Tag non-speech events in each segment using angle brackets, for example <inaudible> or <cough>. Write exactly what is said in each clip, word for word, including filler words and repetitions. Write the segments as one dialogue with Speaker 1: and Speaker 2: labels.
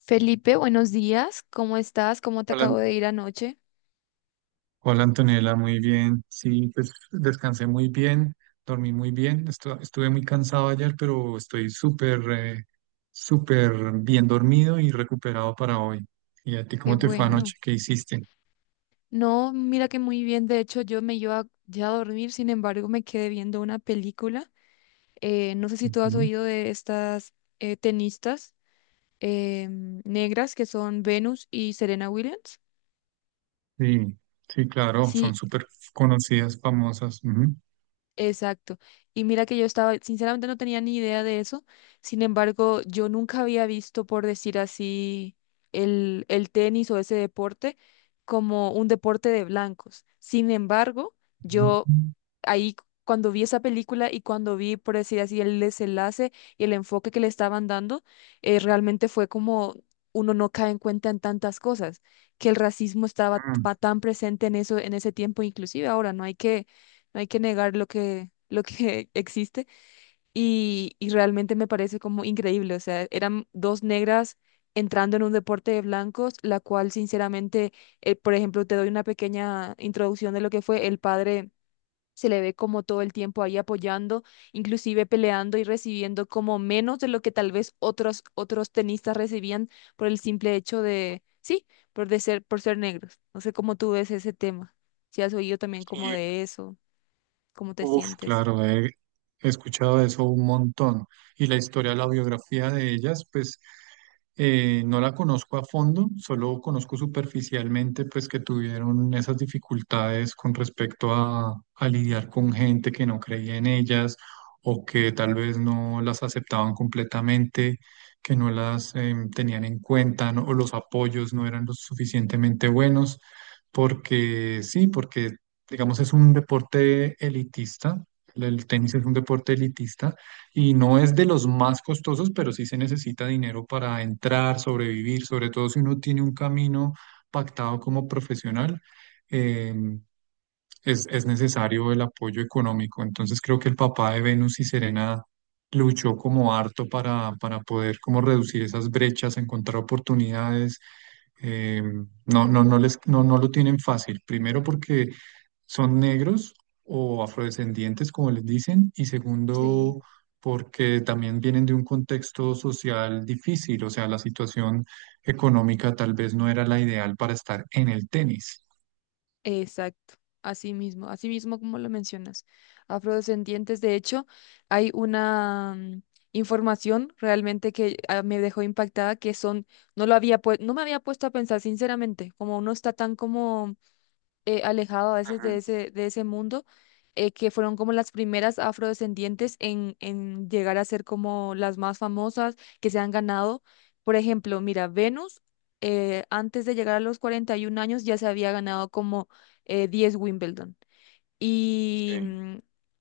Speaker 1: Felipe, buenos días. ¿Cómo estás? ¿Cómo te
Speaker 2: Hola,
Speaker 1: acabo
Speaker 2: An-
Speaker 1: de ir anoche?
Speaker 2: hola Antonella, muy bien. Sí, pues descansé muy bien, dormí muy bien. estu- estuve muy cansado ayer, pero estoy súper, eh, súper bien dormido y recuperado para hoy. ¿Y a ti
Speaker 1: Qué
Speaker 2: cómo te fue
Speaker 1: bueno.
Speaker 2: anoche? ¿Qué hiciste?
Speaker 1: No, mira que muy bien. De hecho, yo me iba ya a dormir, sin embargo, me quedé viendo una película. Eh, no sé si tú has
Speaker 2: Ujú.
Speaker 1: oído de estas eh, tenistas em, negras que son Venus y Serena Williams.
Speaker 2: Sí, sí, claro, son
Speaker 1: Sí,
Speaker 2: súper conocidas, famosas. Ujú.
Speaker 1: exacto. Y mira que yo estaba, sinceramente no tenía ni idea de eso. Sin embargo, yo nunca había visto, por decir así, el, el tenis o ese deporte como un deporte de blancos. Sin embargo, yo
Speaker 2: Ujú.
Speaker 1: ahí cu- cuando vi esa película y cuando vi, por decir así, el desenlace y el enfoque que le estaban dando, eh, realmente fue como uno no cae en cuenta en tantas cosas, que el racismo estaba pa- tan presente en eso, en ese tiempo, inclusive ahora no hay que no hay que negar lo que, lo que <laughs> existe. Y, y realmente me parece como increíble. O sea, eran dos negras entrando en un deporte de blancos, la cual sinceramente, eh, por ejemplo, te doy una pequeña introducción de lo que fue el padre. Se le ve como todo el tiempo ahí apoyando, inclusive peleando y recibiendo como menos de lo que tal vez otros, otros tenistas recibían por el simple hecho de, sí, por de ser, por ser negros. No sé cómo tú ves ese tema, si has oído también como
Speaker 2: Mm,
Speaker 1: de eso cómo te
Speaker 2: Uf,
Speaker 1: sientes.
Speaker 2: claro, he, he escuchado de eso un montón. Y la historia, la biografía de ellas, pues eh, no la conozco a fondo, solo conozco superficialmente, pues que tuvieron esas dificultades con respecto a, a lidiar con gente que no creía en ellas o que tal vez no las aceptaban completamente, que no las em, tenían en cuenta, ¿no? O los apoyos no eran lo suficientemente buenos. Porque sí, porque digamos, es un deporte elitista. El tenis es un deporte elitista y no es de los más costosos, pero sí se necesita dinero para entrar, sobrevivir, sobre todo si uno tiene un camino pactado como profesional, eh, es, es necesario el apoyo económico. Entonces creo que el papá de Venus y Serena luchó como harto para, para poder como reducir esas brechas, encontrar oportunidades eh, no, no, no les, no, no lo tienen fácil. Primero porque son negros o afrodescendientes, como les dicen, y
Speaker 1: Sí,
Speaker 2: segundo porque también vienen de un contexto social difícil, o sea, la situación económica tal vez no era la ideal para estar en el tenis.
Speaker 1: exacto, así mismo, así mismo como lo mencionas. Afrodescendientes, de hecho, hay una mm, información realmente que ah, me dejó impactada que son, no lo había pue- no me había puesto a pensar sinceramente, como uno está tan como eh, alejado a veces de ese, de ese mundo, eh, que fueron como las primeras afrodescendientes en, en llegar a ser como las más famosas que se han ganado. Por ejemplo, mira, Venus, eh, antes de llegar a los cuarenta y uno años ya se había ganado como eh, diez Wimbledon. Y
Speaker 2: Sí,
Speaker 1: mm,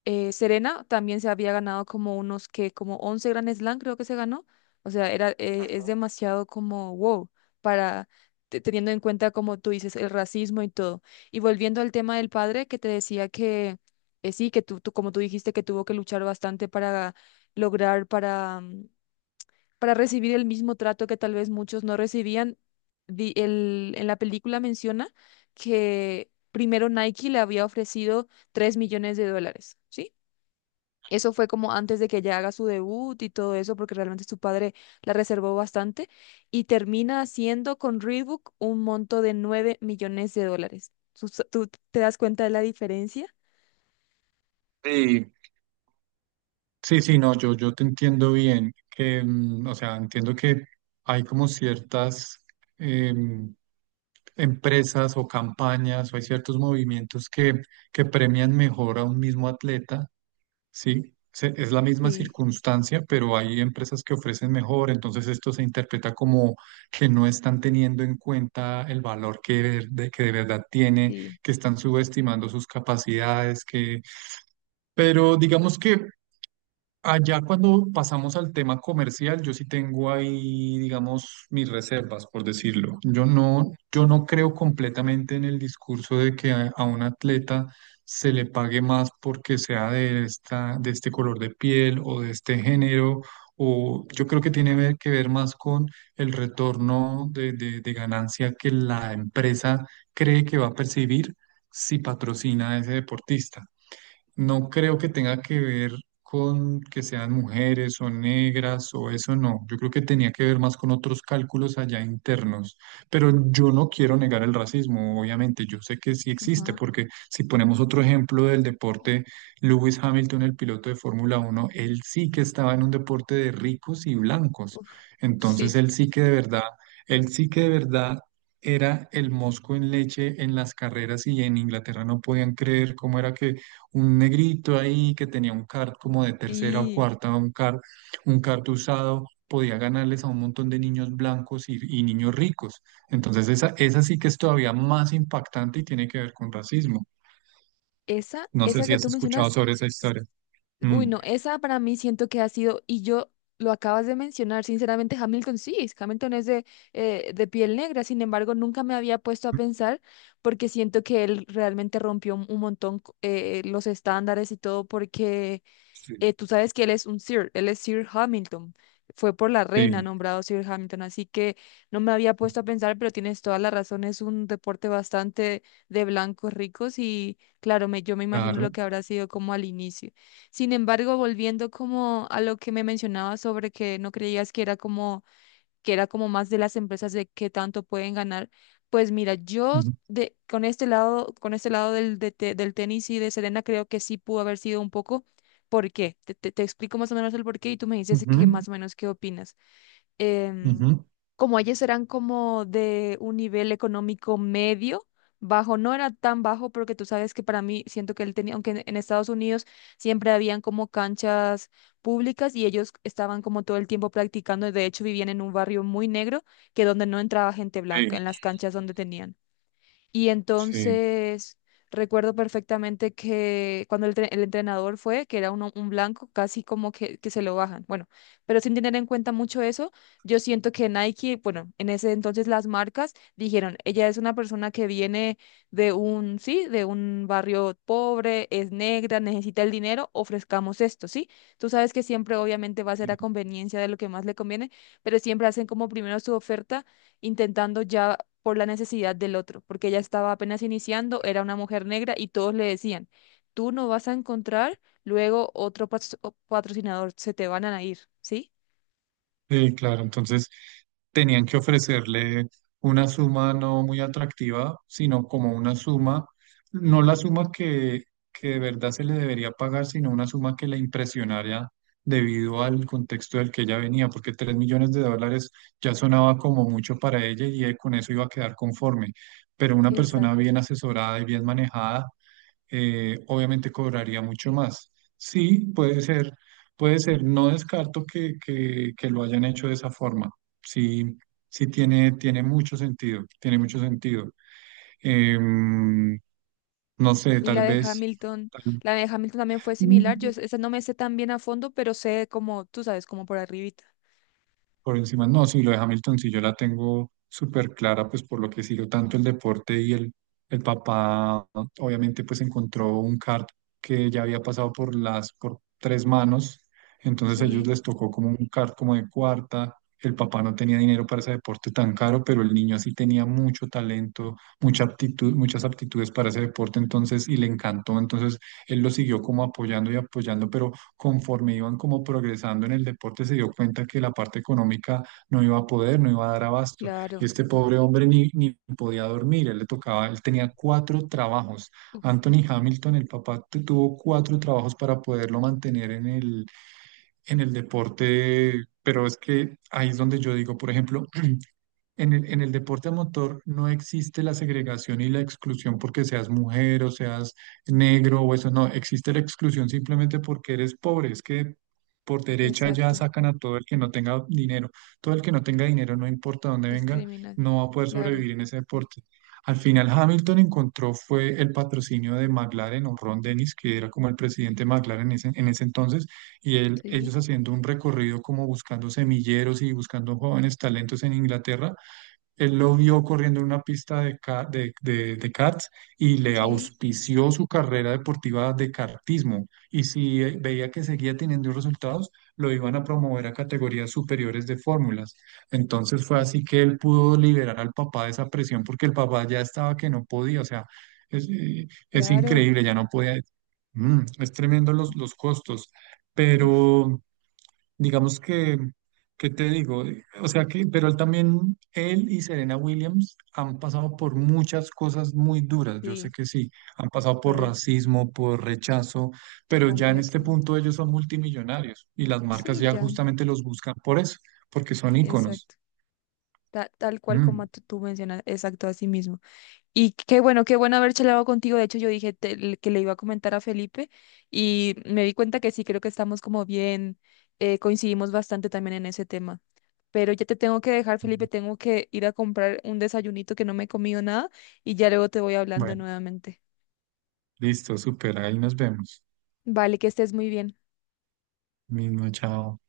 Speaker 1: eh, Serena también se había ganado como unos que, como once Grand Slam creo que se ganó. O sea, era, eh, es demasiado como wow para te- teniendo en cuenta, como tú dices, el racismo y todo. Y volviendo al tema del padre que te decía que eh, sí, que tú, tú, como tú dijiste, que tuvo que luchar bastante para lograr, para mm, para recibir el mismo trato que tal vez muchos no recibían. Di- el- en la película menciona que primero Nike le había ofrecido tres millones de dólares, ¿sí? Eso fue como antes de que ella haga su debut y todo eso, porque realmente su padre la reservó bastante, y termina haciendo con Reebok un monto de nueve millones de dólares. ¿Tú, tú te das cuenta de la diferencia?
Speaker 2: sí, sí, sí, no, yo, yo te entiendo bien, que, mm, o sea, entiendo que hay como ciertas... em, empresas o campañas o hay ciertos movimientos que, que premian mejor a un mismo atleta, ¿sí? Se- es la misma
Speaker 1: Sí,
Speaker 2: circunstancia, pero hay empresas que ofrecen mejor, entonces esto se interpreta como que no están teniendo en cuenta el valor que ver- de, que de verdad tiene,
Speaker 1: sí,
Speaker 2: que están subestimando sus capacidades, que... Pero digamos que allá cuando pasamos al tema comercial, yo sí tengo ahí, digamos, mis reservas, por decirlo. Yo no, yo no creo completamente en el discurso de que a, a un atleta se le pague más porque sea de esta, de este color de piel o de este género, o yo creo que tiene ver- que ver más con el retorno de, de de ganancia que la empresa cree que va a percibir si patrocina a ese deportista. No creo que tenga que ver con que sean mujeres o negras o eso, no. Yo creo que tenía que ver más con otros cálculos allá internos. Pero yo no quiero negar el racismo, obviamente. Yo sé que sí existe,
Speaker 1: ajá.
Speaker 2: porque si ponemos otro ejemplo del deporte, Lewis Hamilton, el piloto de Fórmula Uno, él sí que estaba en un deporte de ricos y blancos.
Speaker 1: Uf,
Speaker 2: Entonces
Speaker 1: sí,
Speaker 2: él sí que de verdad, él sí que de verdad era el mosco en leche en las carreras y en Inglaterra no podían creer cómo era que un negrito ahí que tenía un kart como de tercera o
Speaker 1: sí.
Speaker 2: cuarta, un kart, un kart usado, podía ganarles a un montón de niños blancos y, y niños ricos. Entonces esa, esa sí que es todavía más impactante y tiene que ver con racismo.
Speaker 1: Esa,
Speaker 2: No sé
Speaker 1: esa
Speaker 2: si
Speaker 1: que
Speaker 2: has
Speaker 1: tú
Speaker 2: escuchado
Speaker 1: mencionas.
Speaker 2: sobre esa historia.
Speaker 1: Uy,
Speaker 2: Mm.
Speaker 1: no, esa para mí siento que ha sido, y yo lo acabas de mencionar, sinceramente, Hamilton sí, es- Hamilton es de, eh, de piel negra, sin embargo, nunca me había puesto a pensar porque siento que él realmente rompió un un montón co- eh, los estándares y todo porque
Speaker 2: Sí,
Speaker 1: eh, tú sabes que él es un Sir, él es Sir Hamilton. Fue por la reina
Speaker 2: sí,
Speaker 1: nombrado Sir Hamilton, así que no me había puesto a pensar, pero tienes toda la razón, es un deporte bastante de blancos ricos y claro, me, yo me imagino lo
Speaker 2: claro.
Speaker 1: que habrá sido como al inicio. Sin embargo, volviendo como a lo que me mencionabas sobre que no creías que era como que era como más de las empresas de qué tanto pueden ganar. Pues mira, yo
Speaker 2: Ujú,
Speaker 1: de, con este lado, con este lado del, de te- del tenis y de Serena creo que sí pudo haber sido un poco. ¿Por qué? Te, te, te explico más o menos el por qué y tú me dices que
Speaker 2: ujú,
Speaker 1: más o menos qué opinas. em,
Speaker 2: ujú.
Speaker 1: Como ellos eran como de un nivel económico medio, bajo, no era tan bajo porque tú sabes que para mí siento que él tenía, aunque en, en Estados Unidos siempre habían como canchas públicas y ellos estaban como todo el tiempo practicando, de hecho vivían en un barrio muy negro que donde no entraba gente
Speaker 2: Sí,
Speaker 1: blanca, en las canchas donde tenían. Y
Speaker 2: sí.
Speaker 1: entonces recuerdo perfectamente que cuando el, tre- el entrenador fue, que era uno- un blanco, casi como que, que se lo bajan. Bueno, pero sin tener en cuenta mucho eso, yo siento que Nike, bueno, en ese entonces las marcas dijeron, ella es una persona que viene de un, sí, de un barrio pobre, es negra, necesita el dinero, ofrezcamos esto, ¿sí? Tú sabes que siempre obviamente va a ser a conveniencia de lo que más le conviene, pero siempre hacen como primero su oferta intentando ya por la necesidad del otro, porque ella estaba apenas iniciando, era una mujer negra y todos le decían, tú no vas a encontrar luego otro pas- o- patrocinador, se te van a ir, ¿sí?
Speaker 2: Sí, claro, entonces tenían que ofrecerle una suma no muy atractiva, sino como una suma, no la suma que, que de verdad se le debería pagar, sino una suma que la impresionara debido al contexto del que ella venía, porque tres millones de dólares ya sonaba como mucho para ella y eh, con eso iba a quedar conforme. Pero una persona
Speaker 1: Exacto.
Speaker 2: bien asesorada y bien manejada eh, obviamente cobraría mucho más. Sí, puede ser, puede ser, no descarto que, que, que lo hayan hecho de esa forma. Sí, sí tiene, tiene mucho sentido, tiene mucho sentido. Em, no sé,
Speaker 1: Y la
Speaker 2: tal
Speaker 1: de
Speaker 2: vez,
Speaker 1: Hamilton, la de Hamilton también fue similar, yo
Speaker 2: tal-
Speaker 1: es- esa no me sé tan bien a fondo, pero sé como, tú sabes, como por arribita.
Speaker 2: Por encima, no, sí, lo de Hamilton sí yo la tengo súper clara, pues por lo que sigo tanto el deporte y el, el papá, obviamente, pues encontró un kart que ya había pasado por las, por tres manos, entonces a ellos
Speaker 1: Sí,
Speaker 2: les tocó como un kart como de cuarta. El papá no tenía dinero para ese deporte tan caro, pero el niño sí tenía mucho talento, mucha aptitud, muchas aptitudes para ese deporte, entonces, y le encantó. Entonces él lo siguió como apoyando y apoyando, pero conforme iban como progresando en el deporte, se dio cuenta que la parte económica no iba a poder, no iba a dar abasto. Y
Speaker 1: claro.
Speaker 2: este pobre hombre ni, ni podía dormir, él le tocaba, él tenía cuatro trabajos.
Speaker 1: Uf,
Speaker 2: Anthony Hamilton, el papá, tu- tuvo cuatro trabajos para poderlo mantener en el, en el deporte. Pero es que ahí es donde yo digo, por ejemplo, en el, en el deporte a motor no existe la segregación y la exclusión porque seas mujer o seas negro o eso, no, existe la exclusión simplemente porque eres pobre, es que por derecha ya
Speaker 1: exacto.
Speaker 2: sacan a todo el que no tenga dinero, todo el que no tenga dinero, no importa dónde venga,
Speaker 1: Discriminar.
Speaker 2: no va a poder
Speaker 1: Claro,
Speaker 2: sobrevivir en ese deporte. Al final Hamilton encontró fue el patrocinio de McLaren o Ron Dennis, que era como el presidente de McLaren en ese, en ese entonces, y él,
Speaker 1: sí,
Speaker 2: ellos haciendo un recorrido como buscando semilleros y buscando jóvenes talentos en Inglaterra, él lo vio corriendo en una pista de, ca- de, de, de karts y le
Speaker 1: sí,
Speaker 2: auspició su carrera deportiva de kartismo. Y si eh, veía que seguía teniendo resultados, lo iban a promover a categorías superiores de fórmulas. Entonces fue
Speaker 1: uf,
Speaker 2: así que él pudo liberar al papá de esa presión porque el papá ya estaba que no podía. O sea, es, eh, es
Speaker 1: claro,
Speaker 2: increíble, ya no podía. Mm, es tremendo los, los costos,
Speaker 1: uf,
Speaker 2: pero... Digamos que, ¿qué te digo? Eh, O sea que, pero él también, él y Serena Williams han pasado por muchas cosas muy duras, yo sé
Speaker 1: sí,
Speaker 2: que sí, han pasado por
Speaker 1: pero
Speaker 2: racismo, por rechazo, pero ya en este
Speaker 1: completamente.
Speaker 2: punto ellos son multimillonarios y las marcas
Speaker 1: Sí,
Speaker 2: ya
Speaker 1: ya,
Speaker 2: justamente los buscan por eso, porque son íconos.
Speaker 1: exacto. Ta- tal cual
Speaker 2: Mm.
Speaker 1: como tú tú mencionas, exacto, así mismo. Y qué bueno, qué bueno haber charlado contigo. De hecho, yo dije te- le- que le iba a comentar a Felipe y me di cuenta que sí, creo que estamos como bien, eh, coincidimos bastante también en ese tema. Pero ya te tengo que dejar, Felipe, tengo que ir a comprar un desayunito que no me he comido nada y ya luego te voy hablando
Speaker 2: Bueno,
Speaker 1: nuevamente.
Speaker 2: listo, súper, ahí nos vemos.
Speaker 1: Vale, que estés muy bien.
Speaker 2: Mismo, chao.